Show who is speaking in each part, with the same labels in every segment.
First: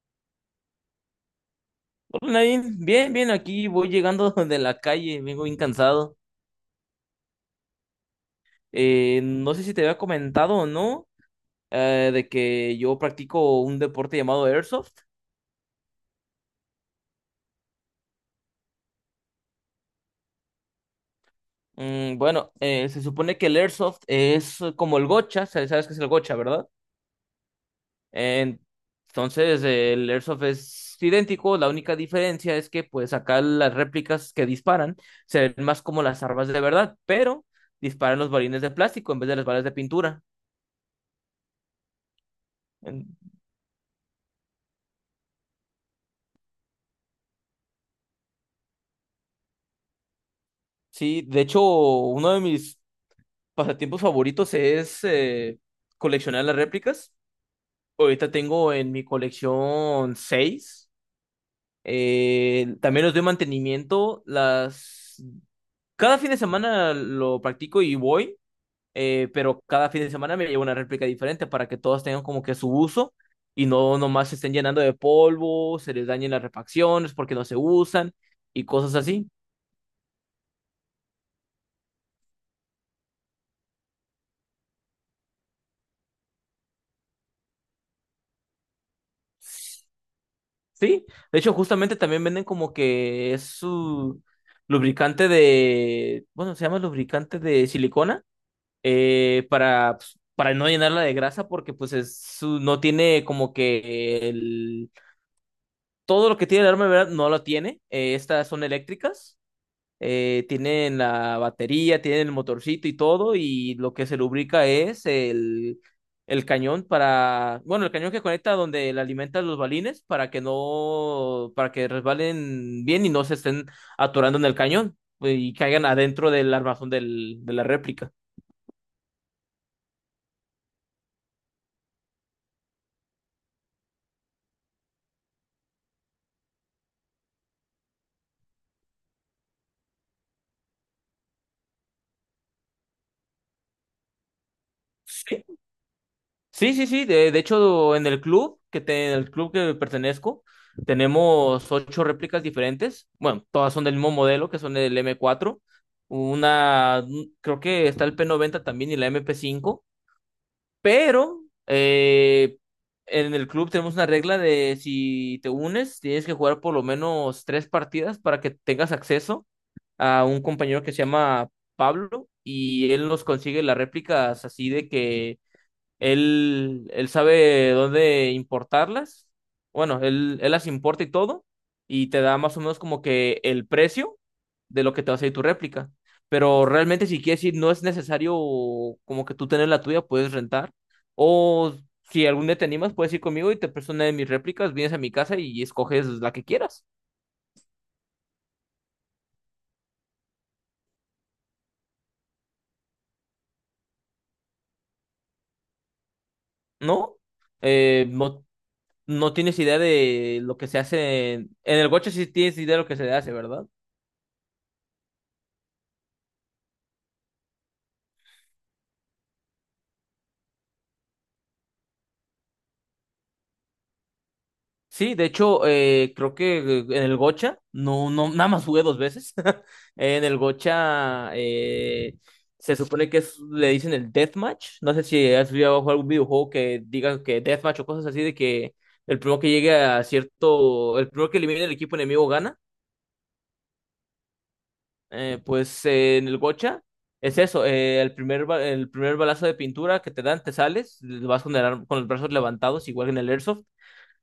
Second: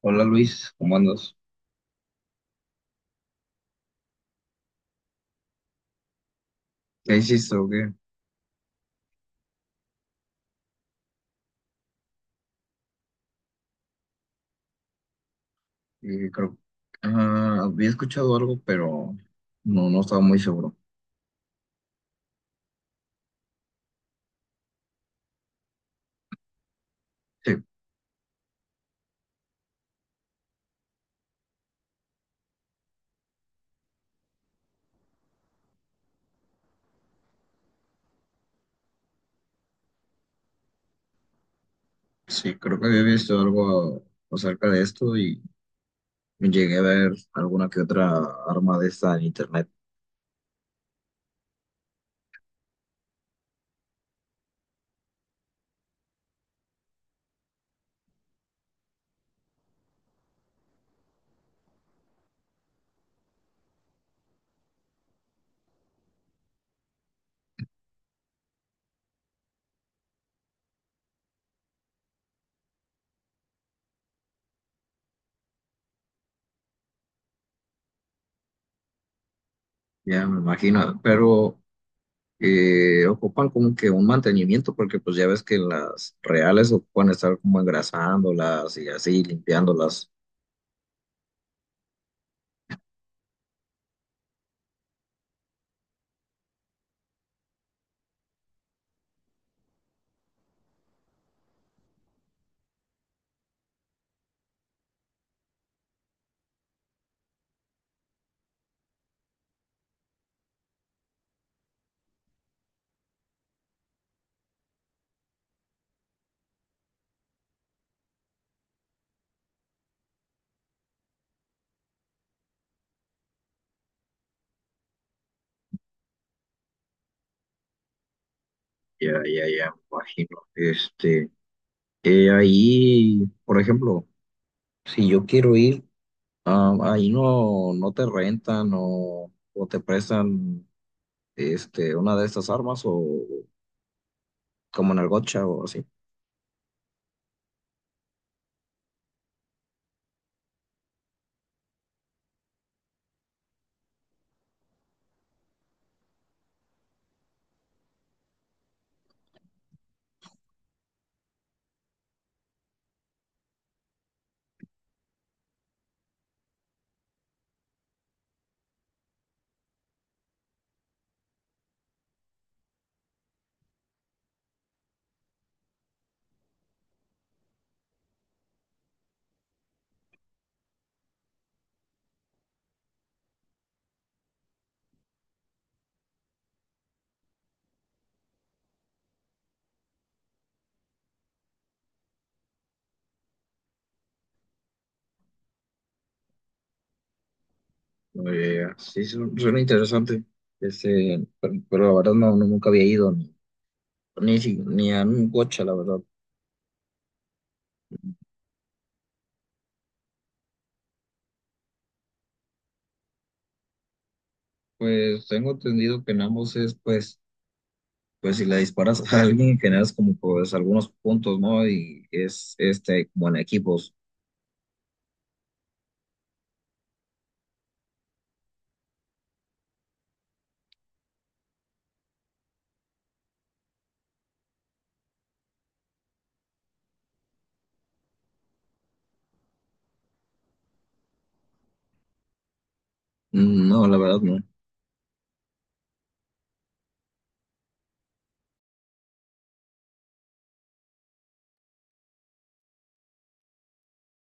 Speaker 1: Hola Luis, ¿cómo andas?
Speaker 2: Hola, Nadine, bien, bien, aquí voy llegando de la calle, vengo bien cansado.
Speaker 1: ¿Qué hiciste o qué?
Speaker 2: No sé si te había comentado o no, de que yo practico un deporte llamado Airsoft.
Speaker 1: Creo, ah, había escuchado algo, pero no estaba muy seguro.
Speaker 2: Bueno, se supone que el Airsoft es como el gocha, sabes qué es el gocha, ¿verdad?
Speaker 1: Sí,
Speaker 2: En- entonces, el Airsoft es idéntico, la única diferencia es que pues acá las réplicas que disparan se ven más como las armas de verdad, pero disparan los balines de plástico en vez de las balas de pintura.
Speaker 1: sí, creo que había visto algo acerca de esto y llegué a ver alguna que otra arma de esta en internet.
Speaker 2: Sí, de hecho, uno de mis pasatiempos favoritos es coleccionar las réplicas. Ahorita tengo en mi colección seis. También los doy mantenimiento. Cada fin de semana lo practico y voy, pero cada fin de semana me llevo una réplica diferente para que todas tengan como que su uso y no nomás se estén llenando de polvo, se les dañen las refacciones porque no se usan y cosas así.
Speaker 1: Ya me imagino, pero ocupan como que un mantenimiento, porque pues ya ves que las reales ocupan estar como engrasándolas y así, limpiándolas.
Speaker 2: Sí, de hecho, justamente también venden como que es su bueno, se llama lubricante de silicona, pues, para no llenarla de grasa, porque pues es su, no tiene como que todo lo que tiene el arma, ¿verdad? No lo tiene, estas son eléctricas, tienen la batería, tienen el motorcito y todo, y lo que se lubrica es el cañón bueno, el cañón que conecta donde le alimentan los balines para que no, para que resbalen bien y no se estén atorando en el cañón y caigan adentro del armazón de la réplica.
Speaker 1: Ya, ya, ya, me imagino. Este, ahí, por ejemplo. Si yo quiero ir, ah, ahí no te rentan o te prestan este, una de estas armas o como en el gotcha o así.
Speaker 2: Sí, sí, sí. De hecho, en el club en el club que pertenezco, tenemos ocho réplicas diferentes. Bueno, todas son del mismo modelo, que son el M4. Una, creo que está el P90 también y la MP5. Pero en el club tenemos una regla de si te unes, tienes que jugar por lo menos tres partidas para que tengas acceso a un compañero que se llama Pablo y él nos consigue las réplicas así de que él sabe dónde importarlas. Bueno, él las importa y todo. Y te da más o menos como que el precio de lo que te va a salir tu réplica. Pero realmente, si quieres ir, no es necesario como que tú tener la tuya, puedes rentar. O si algún día te animas, puedes ir conmigo y te presto una de mis réplicas, vienes a mi casa y escoges la que quieras,
Speaker 1: Sí, suena interesante. Este, pero la verdad no, nunca había ido ni, ni, ni a un gotcha, la verdad.
Speaker 2: ¿no? No no tienes idea de lo que se hace en el Gocha, sí tienes idea de lo que se hace, ¿verdad?
Speaker 1: Pues tengo entendido que en ambos es, pues, pues si le disparas a alguien generas como pues algunos puntos, ¿no? Y es este como en equipos.
Speaker 2: Sí, de hecho, creo que en el Gocha, no, no, nada más jugué dos veces. En el Gocha se supone que le dicen el deathmatch. No sé si has jugado algún videojuego que diga que deathmatch o cosas así de que el primero que llegue a cierto, el primero que elimine el equipo enemigo gana.
Speaker 1: Mm, no, la verdad no.
Speaker 2: Pues en el Gocha es eso, el primer balazo de pintura que te dan, te sales, vas con los brazos levantados, igual que en el Airsoft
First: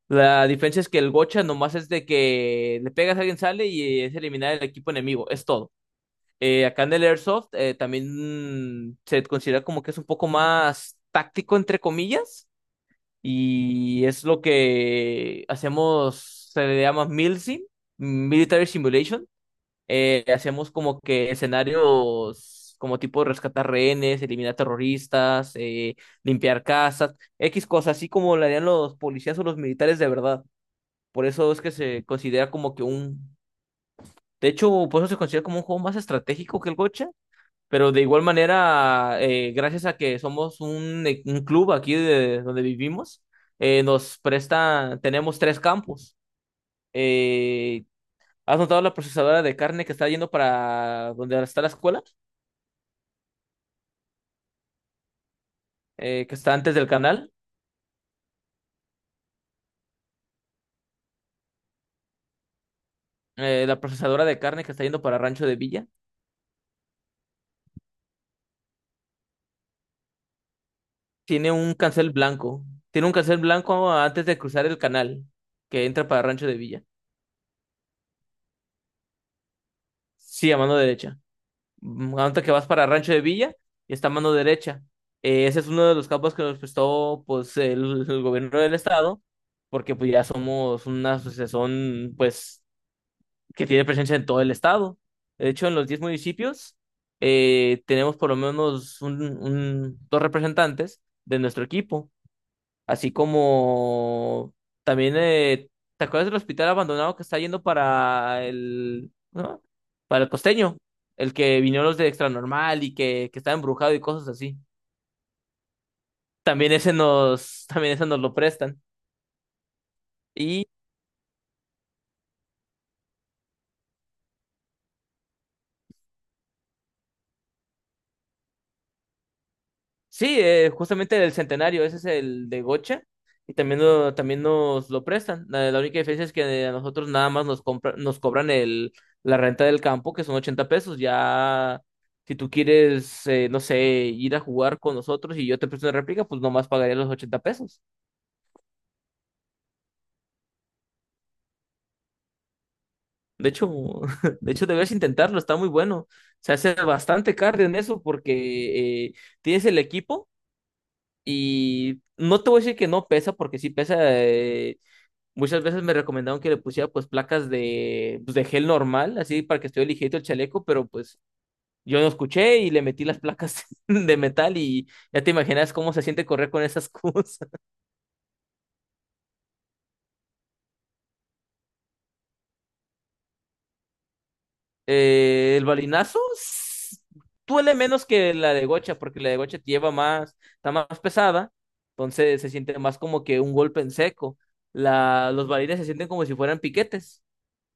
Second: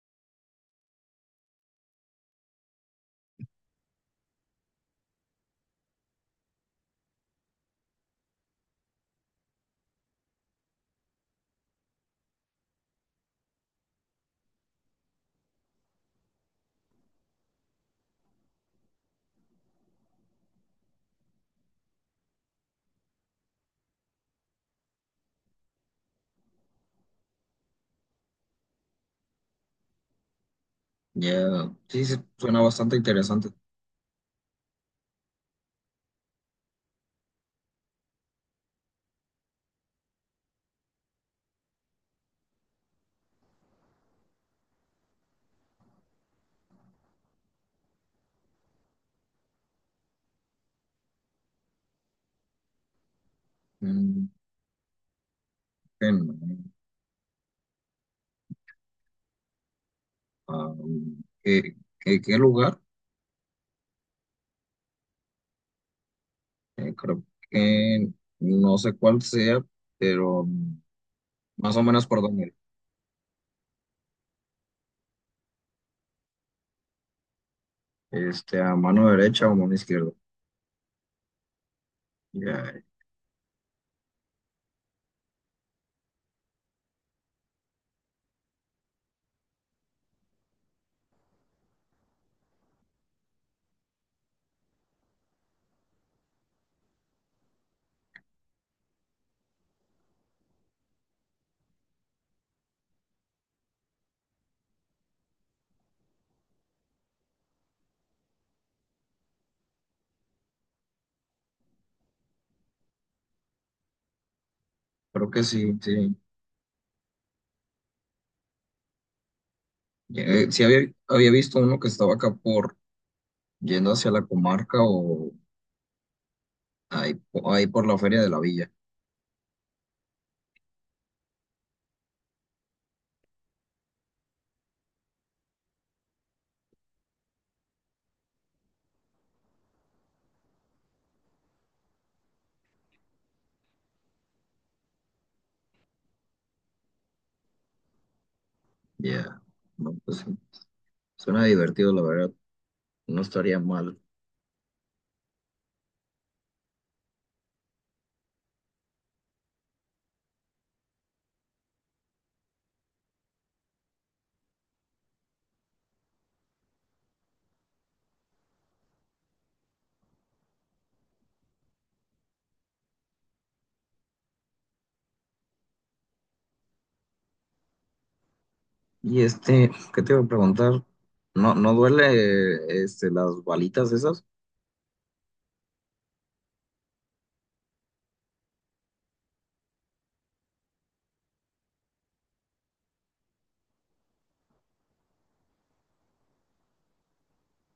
Speaker 2: la diferencia es que el gocha nomás es de que le pegas a alguien, sale y es eliminar el equipo enemigo, es todo. Acá en el Airsoft también se considera como que es un poco más táctico, entre comillas, y es lo que hacemos, se le llama MILSIM, Military Simulation. Hacemos como que escenarios como tipo rescatar rehenes, eliminar terroristas, limpiar casas, X cosas, así como lo harían los policías o los militares de verdad. Por eso es
Speaker 1: Ya,
Speaker 2: que se
Speaker 1: sí, sí,
Speaker 2: considera
Speaker 1: suena
Speaker 2: como que
Speaker 1: bastante
Speaker 2: un...
Speaker 1: interesante.
Speaker 2: De hecho, por eso se considera como un juego más estratégico que el gocha. Pero de igual manera, gracias a que somos un club aquí de donde vivimos, nos presta, tenemos tres campos. Eh, ¿Has notado la procesadora de carne que está yendo para donde está la escuela?
Speaker 1: Mm, que
Speaker 2: Eh,
Speaker 1: no.
Speaker 2: que está antes del canal.
Speaker 1: Ah, ¿qué, qué lugar?
Speaker 2: La procesadora de carne que está yendo para Rancho de Villa.
Speaker 1: Creo que no sé cuál sea, pero mm,
Speaker 2: Tiene un
Speaker 1: más o menos
Speaker 2: cancel
Speaker 1: por dónde.
Speaker 2: blanco. Tiene un cancel blanco antes de cruzar el canal que entra para Rancho de Villa.
Speaker 1: Este, a mano derecha o mano izquierda.
Speaker 2: Sí, a mano derecha. Antes que vas
Speaker 1: Ya,
Speaker 2: para Rancho de Villa, y está a mano derecha. Ese es uno de los campos que nos prestó pues el gobierno del estado, porque pues ya somos una asociación pues que tiene presencia en todo el estado. De hecho, en los 10 municipios tenemos por lo menos dos representantes de nuestro equipo. Así como también, ¿te acuerdas del hospital abandonado que está yendo para el, ¿no? Para el costeño, el que vinieron los de Extra Normal y que está embrujado y cosas así.
Speaker 1: creo que sí, sí.
Speaker 2: También ese nos, también ese nos lo prestan.
Speaker 1: Sí había, había visto uno que estaba acá por yendo hacia la comarca o ahí, ahí por la feria de la villa.
Speaker 2: Sí, justamente el centenario, ese es el de Gocha, y también, también nos lo prestan. La única diferencia es que a nosotros nada más nos cobran la renta del campo, que son 80 pesos. Ya, si tú quieres, no sé, ir a jugar con nosotros y yo te presto una réplica, pues nomás pagaría los 80 pesos.
Speaker 1: Ya, no, pues sí. Suena divertido, la verdad. No
Speaker 2: De
Speaker 1: estaría
Speaker 2: hecho,
Speaker 1: mal.
Speaker 2: de hecho, debes intentarlo, está muy bueno. Se hace bastante cardio en eso porque tienes el equipo y no te voy a decir que no pesa, porque sí pesa. Muchas veces me recomendaron que le pusiera pues placas de, pues, de gel normal, así para que estuviera ligerito el chaleco, pero pues yo no escuché y le metí las placas de metal y ya te imaginas cómo se siente correr con esas cosas.
Speaker 1: Y este, ¿qué te iba a preguntar? ¿No, no duele este, las balitas esas?
Speaker 2: El balinazo duele menos que la de gocha, porque la de gocha te lleva más, está más pesada, entonces se siente más como que un golpe en seco. Los balines se sienten como si fueran piquetes,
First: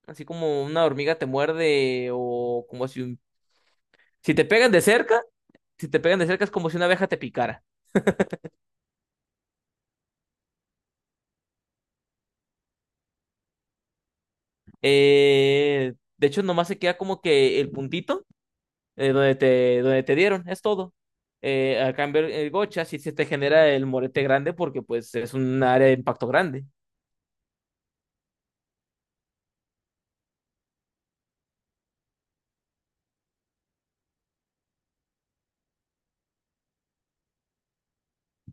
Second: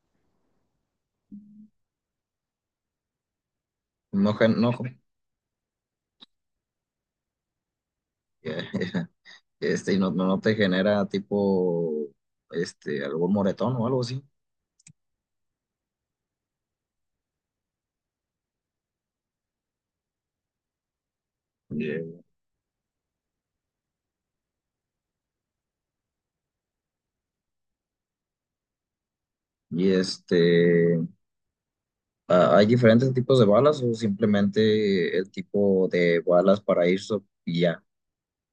Speaker 2: así como una hormiga te muerde o como si, un- si
Speaker 1: No,
Speaker 2: te
Speaker 1: no,
Speaker 2: pegan de cerca. Si te pegan de cerca es como si una abeja te picara.
Speaker 1: este, y no, no no te genera tipo este, algún moretón o algo así.
Speaker 2: De hecho, nomás se queda como que el puntito donde te dieron, es todo. A cambio,
Speaker 1: Bien.
Speaker 2: el gocha sí se te genera el morete grande porque pues es un área de impacto grande.
Speaker 1: Y este, hay diferentes tipos de balas o simplemente el tipo de balas para irse y ya?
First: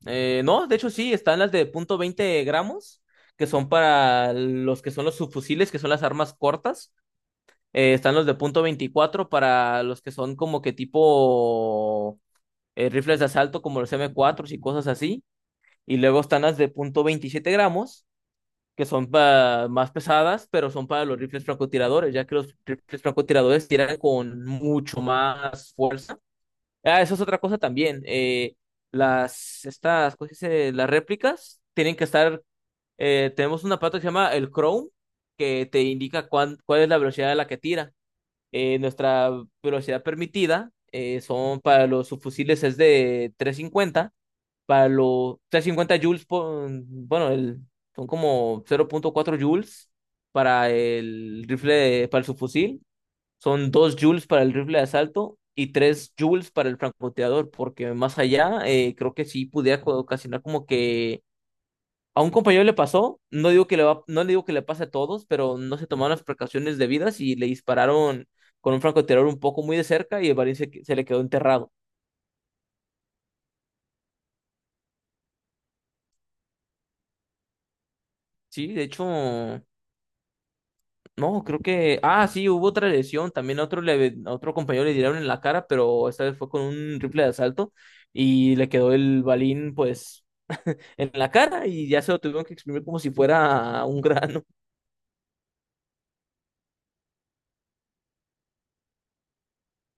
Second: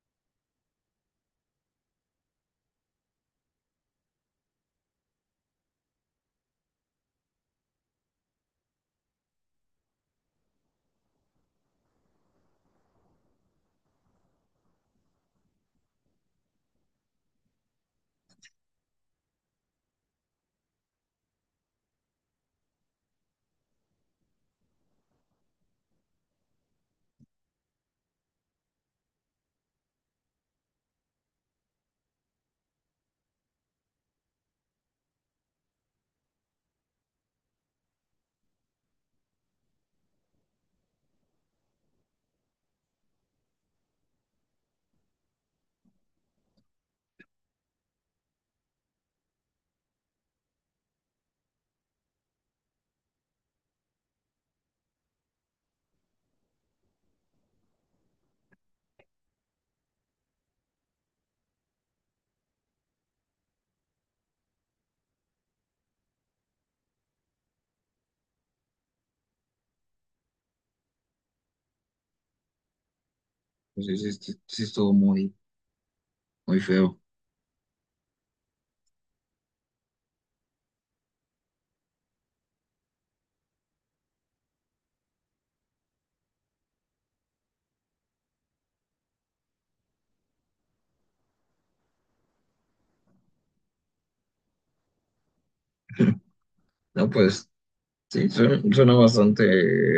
Speaker 2: No, de hecho sí, están las de 0,20 gramos, que son para los que son los subfusiles, que son las armas cortas. Están los de 0,24 para los que son como que tipo rifles de asalto como los m cuatro y cosas así. Y luego están las de 0,27 gramos, que son más pesadas, pero son para los rifles francotiradores, ya que los rifles francotiradores tiran con mucho más fuerza. Ah, eso es otra cosa también. ¿Cómo se dice? Las réplicas tienen que estar, tenemos un aparato que se llama el Chrome, que te indica cuál es la velocidad a la que tira. Nuestra velocidad permitida son para los subfusiles es de 350 para los 350 joules, bueno, son como 0,4 joules para el rifle, para el subfusil, son 2 joules para el rifle de asalto y 3 joules para el francotirador, porque más allá creo que sí pudiera ocasionar como que a un compañero le pasó, no digo que le va, no le digo que le pase a todos, pero no se tomaron las precauciones debidas y le dispararon con un francotirador un poco muy de cerca y el balín se le quedó enterrado.
Speaker 1: Pues sí, sí, sí, sí estuvo muy, muy feo.
Speaker 2: Sí, de hecho. No, creo que. Ah, sí, hubo otra lesión. También otro compañero le dieron en la cara, pero esta vez fue con un rifle de asalto y le quedó el balín, pues, en la cara y ya se lo tuvieron que exprimir como si fuera un grano.
Speaker 1: No, pues sí, suena, suena bastante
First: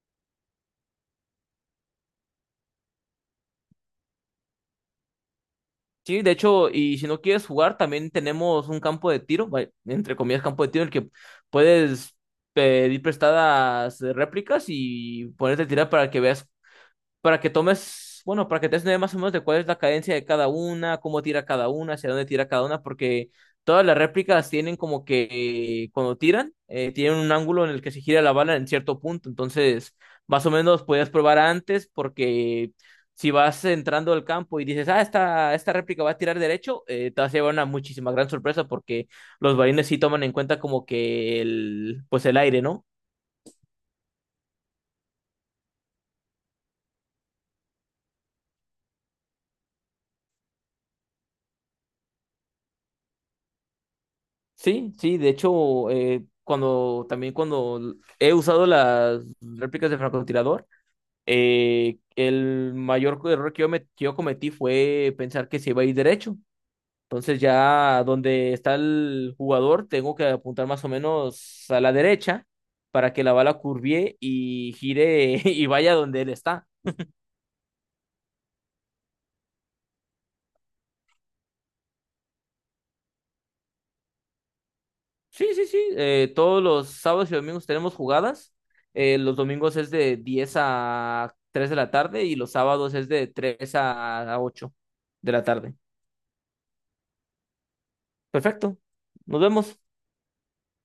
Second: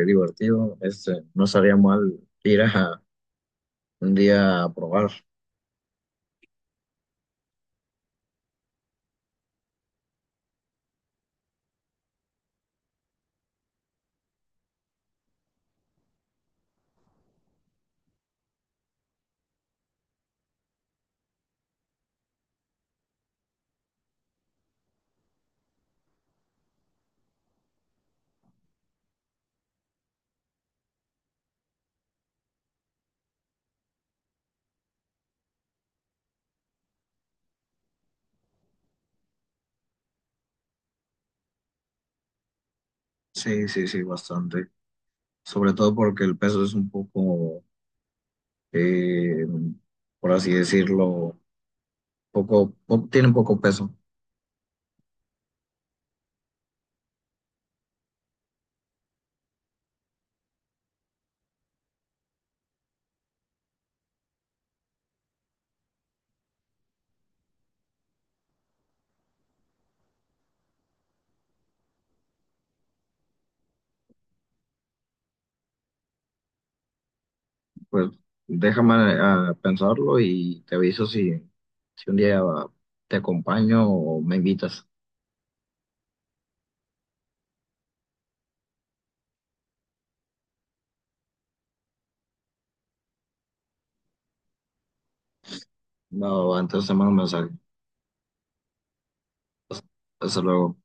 Speaker 1: divertido. Este, no estaría mal ir a un día a probar.
Speaker 2: Sí, de hecho, y si no quieres jugar, también tenemos un campo de tiro, entre comillas, campo de tiro, en el que puedes pedir prestadas réplicas y ponerte a tirar para que tomes, bueno, para que te des una idea más o menos de cuál es la cadencia de cada una, cómo tira cada una, hacia dónde tira cada una, porque todas las réplicas tienen como que cuando tiran, tienen un ángulo en el que se gira la bala en cierto punto, entonces más o menos podías probar antes porque... Si vas entrando al campo y dices, ah, esta réplica va a tirar derecho, te vas a llevar una muchísima gran sorpresa porque los balines sí toman en cuenta como que pues el aire, ¿no?
Speaker 1: Sí, sí, sí, bastante. Sobre todo porque el peso es un poco, eh, por así decirlo, poco, tiene poco peso.
Speaker 2: Sí, sí, de hecho, cuando he usado las réplicas de francotirador, el mayor error que que yo cometí fue pensar que se iba a ir derecho. Entonces ya donde está el jugador, tengo que apuntar más o menos a la derecha para que la bala curvie y gire y vaya donde él está.
Speaker 1: Pues déjame ah, pensarlo y te aviso si, si un día te acompaño o me invitas.
Speaker 2: Sí, sí, sí. Todos los sábados y domingos tenemos jugadas. Los domingos es de 10 a 3 de la tarde y los sábados es de 3 a 8 de la tarde.
Speaker 1: No, antes de mando un mensaje.
Speaker 2: Perfecto. Nos vemos.
Speaker 1: Hasta luego.